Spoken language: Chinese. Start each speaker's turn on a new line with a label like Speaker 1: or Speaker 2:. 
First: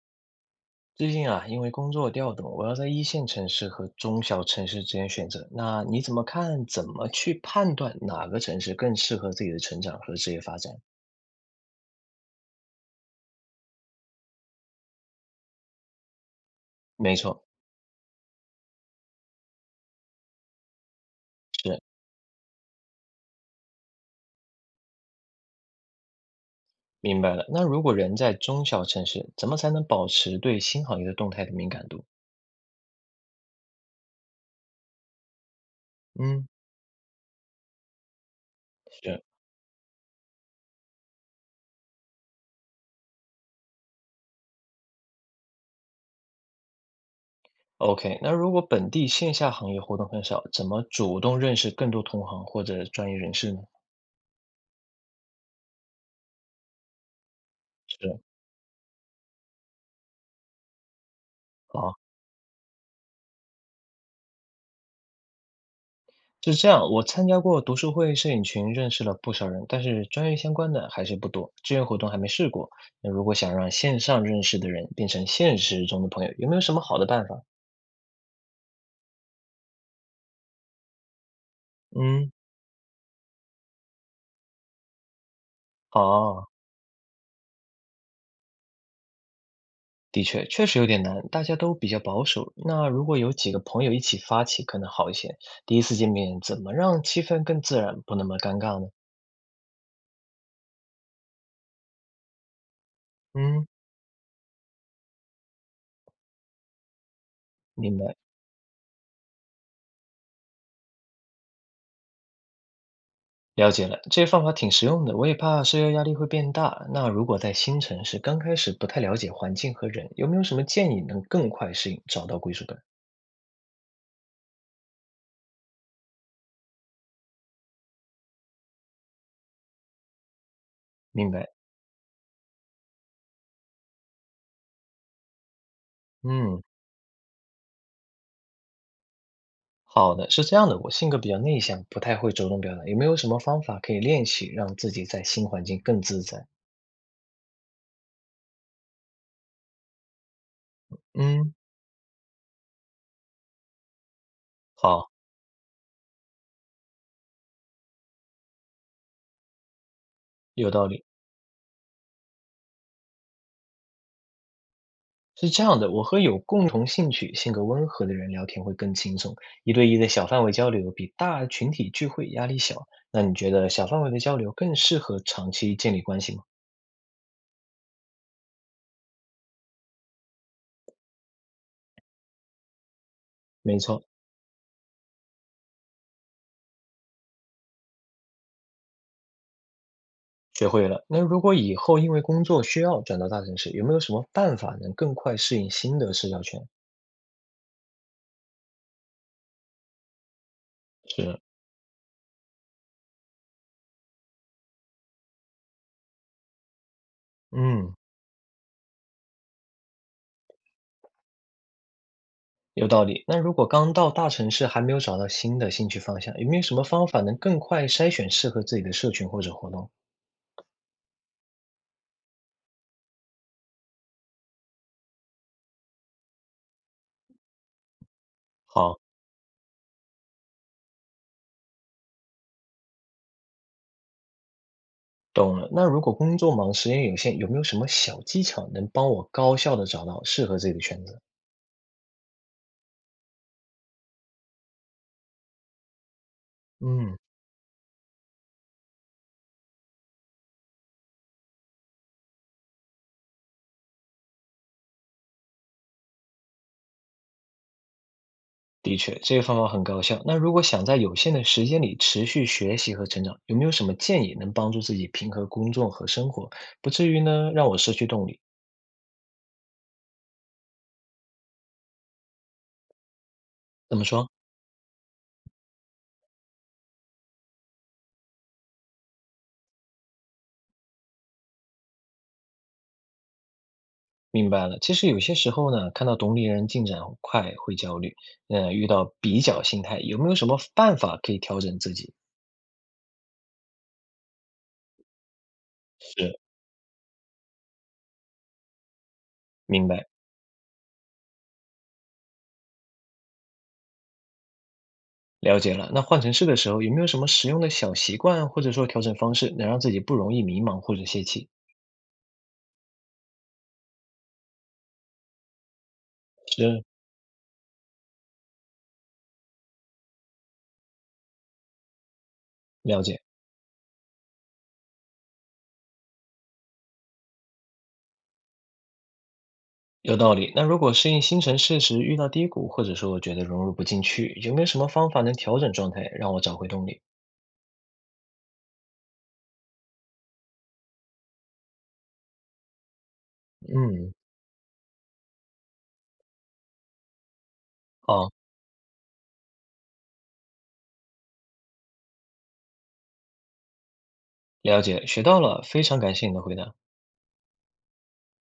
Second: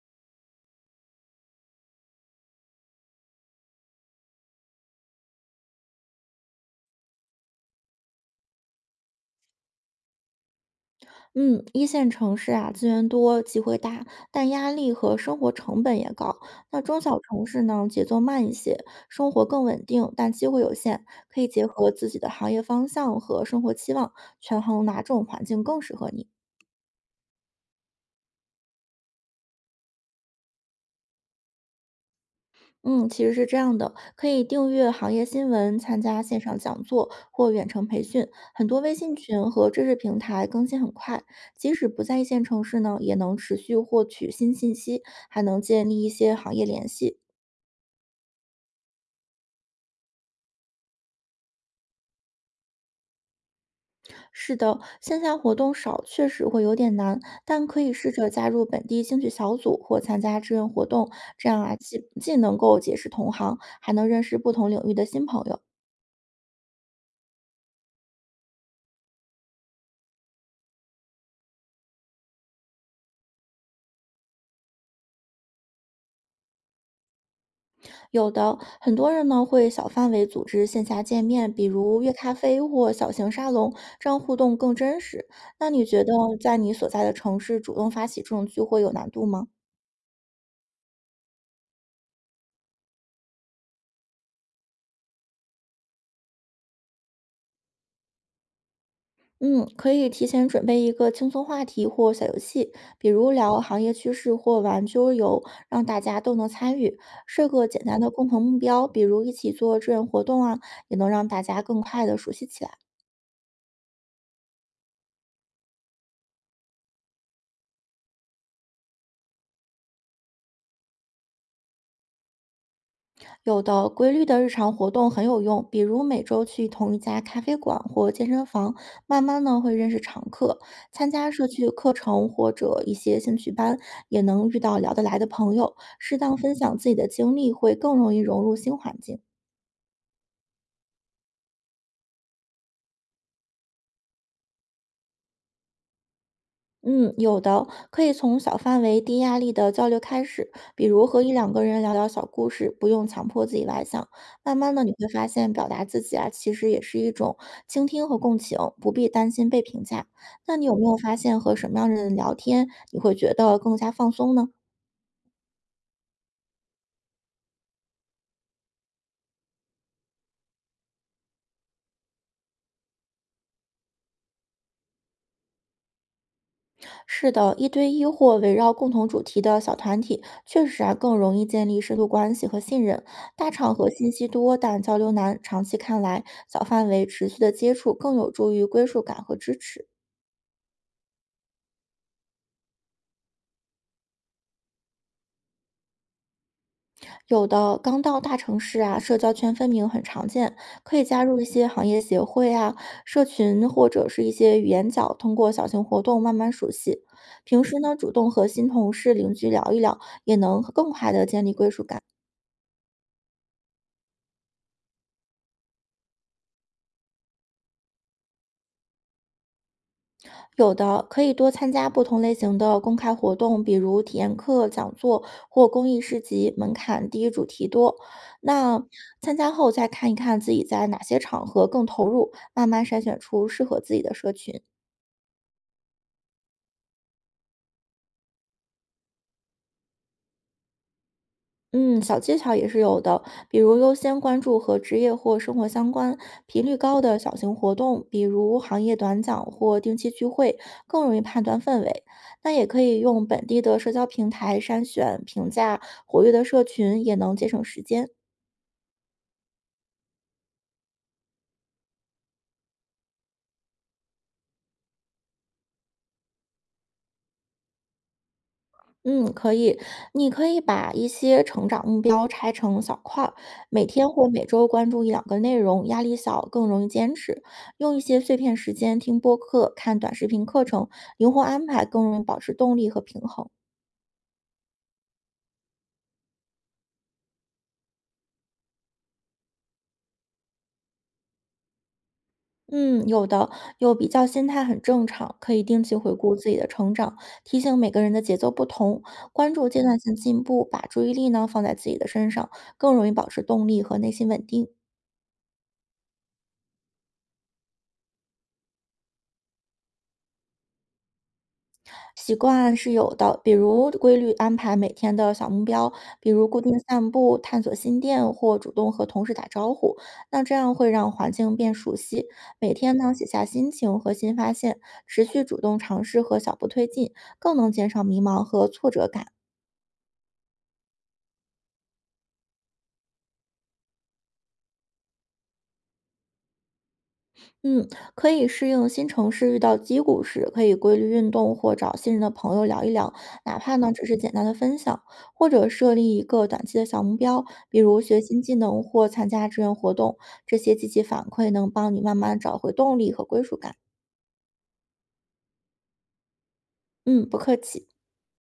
Speaker 1: 最近啊，因为工作调动，我要在一线城市和中小城市之间选择。那你怎么看？怎么去判断哪个城市更适合自己的成长和职业发展？
Speaker 2: 嗯，一线城市啊，资源多，机会大，但压力和生活成本也高。那中
Speaker 1: 没
Speaker 2: 小
Speaker 1: 错，
Speaker 2: 城市呢，节奏慢一些，生活更稳定，但机会有限。可以结
Speaker 1: 是，
Speaker 2: 合自己的行业方向和生活期望，权衡哪种环境更适合你。
Speaker 1: 明白了。那如果人在中小城市，怎么才能保持对新行业的动态的敏感度？
Speaker 2: 嗯，其实是这样的，可以订阅行业新闻，参加线
Speaker 1: 嗯，
Speaker 2: 上讲座或远程培训，很多微信
Speaker 1: 是。
Speaker 2: 群和知识平台更新很快，即使不在一线城市呢，也能持续获取新信息，还能建立一些行业联系。
Speaker 1: OK，那如果本地线下行业活动很少，怎么主动认识更多同行或者专业人士呢？
Speaker 2: 是的，线下活动少确实会有点难，但可以试
Speaker 1: 是，
Speaker 2: 着加入本地兴趣小组或参加志愿活动，这样啊，
Speaker 1: 好。
Speaker 2: 既能够结识同行，还能认识不同领域的新朋友。
Speaker 1: 是这样，我参加过读书会、摄影群，认识了不少人，但是专业相关的还是不多，志愿活动还没试过。那如果想让线上认识的人变成现实中的朋友，有没有什么好的办法？
Speaker 2: 有的很多人呢会小范围组织线下见面，比如约咖
Speaker 1: 嗯，
Speaker 2: 啡或小型沙龙，这样互动更真实。那你觉得
Speaker 1: 哦，
Speaker 2: 在你所在的城市主动发起这种聚会有难度吗？
Speaker 1: 的确，确实有点难，大家都比较保守。那如果有几个朋友一起发起，可能好一些。第一次见面，怎么让气氛更自然，不那么尴尬呢？
Speaker 2: 嗯，可以提前准备一个轻松话题或小游戏，比如聊
Speaker 1: 嗯，
Speaker 2: 行业趋势或玩桌游，让大家都能参与。设个简
Speaker 1: 明
Speaker 2: 单的
Speaker 1: 白。
Speaker 2: 共同目标，比如一起做志愿活动啊，也能让大家更快的熟悉起来。
Speaker 1: 了解了，这些方法挺实用的，我也怕社交压力会变大。那如果在新城市刚开始不太了解环境和人，有没有什么建议能更快适应，找到归属感？
Speaker 2: 有的规律的日常活动很有用，比如每周去同一家咖啡馆或健身房，慢慢呢会认识常客。参加
Speaker 1: 明
Speaker 2: 社
Speaker 1: 白。
Speaker 2: 区课程或者一些兴趣班，也能遇到聊得来的朋友。适当分
Speaker 1: 嗯，
Speaker 2: 享自己的经历，会更容易融入新环境。
Speaker 1: 好的，是这样的，我性格比较内向，不太会主动表达，有没有什么方法可以练习让自己在新环境更自在？
Speaker 2: 嗯，有的，可以从小范围、低压力的交流开始，比如和一两
Speaker 1: 嗯，
Speaker 2: 个人聊聊小故事，不用强迫自己外向。慢慢的，你会
Speaker 1: 好，
Speaker 2: 发现表达自己啊，其实也是一种倾听和共情，不必担心被评价。那你
Speaker 1: 有
Speaker 2: 有没
Speaker 1: 道
Speaker 2: 有
Speaker 1: 理。
Speaker 2: 发现和什么样的人聊天，你会觉得更加放松呢？
Speaker 1: 是这样的，我和有共同兴趣、性格温和的人聊天会更轻松，一对一的小范围交流比大群体聚会压力小。那你觉得小范围的交流更适合长期建立关系吗？
Speaker 2: 是的，一对一或围绕共同主题的小团体，确实啊更容易建立深度关系和信任。大场
Speaker 1: 没
Speaker 2: 合
Speaker 1: 错，
Speaker 2: 信息多，但交流难，长期看来，小范围持续的接触更有助于归属感和支持。
Speaker 1: 学会了。那如果以后因为工作需要转到大城市，有没有什么办法能更快适应新的社交圈？
Speaker 2: 有的刚到大城市啊，社交圈分明很常见，可以加
Speaker 1: 是，
Speaker 2: 入一些行业协会啊、社群或者是一些语言角，通过小型活动慢慢熟悉。平时
Speaker 1: 嗯，
Speaker 2: 呢，主动和新同事、邻居聊一聊，也能更快的建立归属感。
Speaker 1: 有道理。那如果刚到大城市还没有找到新的兴趣方向，有没有什么方法能更快筛选适合自己的社群或者活动？
Speaker 2: 有的可以多参加不同类型的公开活动，比如体验课、讲座或公益市集，门槛低、主题多。那
Speaker 1: 好，
Speaker 2: 参加后再看一看自己在哪些场合更投入，慢慢筛选出适合自己的社群。
Speaker 1: 懂了。那如果工作忙、时间有限，有没有什么小技巧能帮我高效的找到适合自己的圈子？
Speaker 2: 嗯，小技巧也是有的，比如优先关注和职业或生活相关、频率高的
Speaker 1: 嗯，
Speaker 2: 小型活动，比如行业短讲或定期聚会，更容易判断氛围。那也可以用本地的社交平台筛选、评价活跃的社群，也能节省时间。
Speaker 1: 的确，这个方法很高效。那如果想在有限的时间里持续学习和成长，有没有什么建议能帮助自己平衡工作和生活，不至于呢让我失去动力？
Speaker 2: 嗯，可以。你可以把一些成长目标拆成小块儿，每
Speaker 1: 怎么
Speaker 2: 天或
Speaker 1: 说？
Speaker 2: 每周关注一两个内容，压力小，更容易坚持。用一些碎片时间听播客、看短视频课程，灵活安排，更容易保持动力和平衡。
Speaker 1: 明白了。其实有些时候呢，看到懂龄人进展快会焦虑，嗯、遇到比较心态，有没有什么办法可以调整自己？
Speaker 2: 嗯，有的，有比较心态很正常，可以定期回顾
Speaker 1: 是，
Speaker 2: 自己的成长，提醒每个人的节奏不同，关注阶
Speaker 1: 明
Speaker 2: 段
Speaker 1: 白。
Speaker 2: 性进步，把注意力呢放在自己的身上，更容易保持动力和内心稳定。
Speaker 1: 了解了。那换城市的时候，有没有什么实用的小习惯，或者说调整方式，能让自己不容易迷茫或者泄气？
Speaker 2: 习惯是有的，比如规律安排每天的小目标，比如固定
Speaker 1: 是，
Speaker 2: 散步、探索新店或主动和同事打招呼。那这样会让环境变熟悉。每天
Speaker 1: 了
Speaker 2: 呢，
Speaker 1: 解，
Speaker 2: 写下心情和新发现，持续主动尝试和小步推进，更能减少迷茫和挫折感。
Speaker 1: 有道理。那如果适应新城市时遇到低谷，或者说我觉得融入不进去，有没有什么方法能调整状态，让我找回动力？
Speaker 2: 嗯，可以适应新城市遇到低谷时，可以规律运动或找信任的朋友聊一聊，哪怕呢只
Speaker 1: 嗯，
Speaker 2: 是简单的分享，或者设立一个短期的小目标，比如学
Speaker 1: 好，
Speaker 2: 新技能或参加志愿活动，这些积极反馈能帮你慢慢找回动力和归属感。
Speaker 1: 了解，学到了，非常感谢你的回答。
Speaker 2: 嗯，不客气。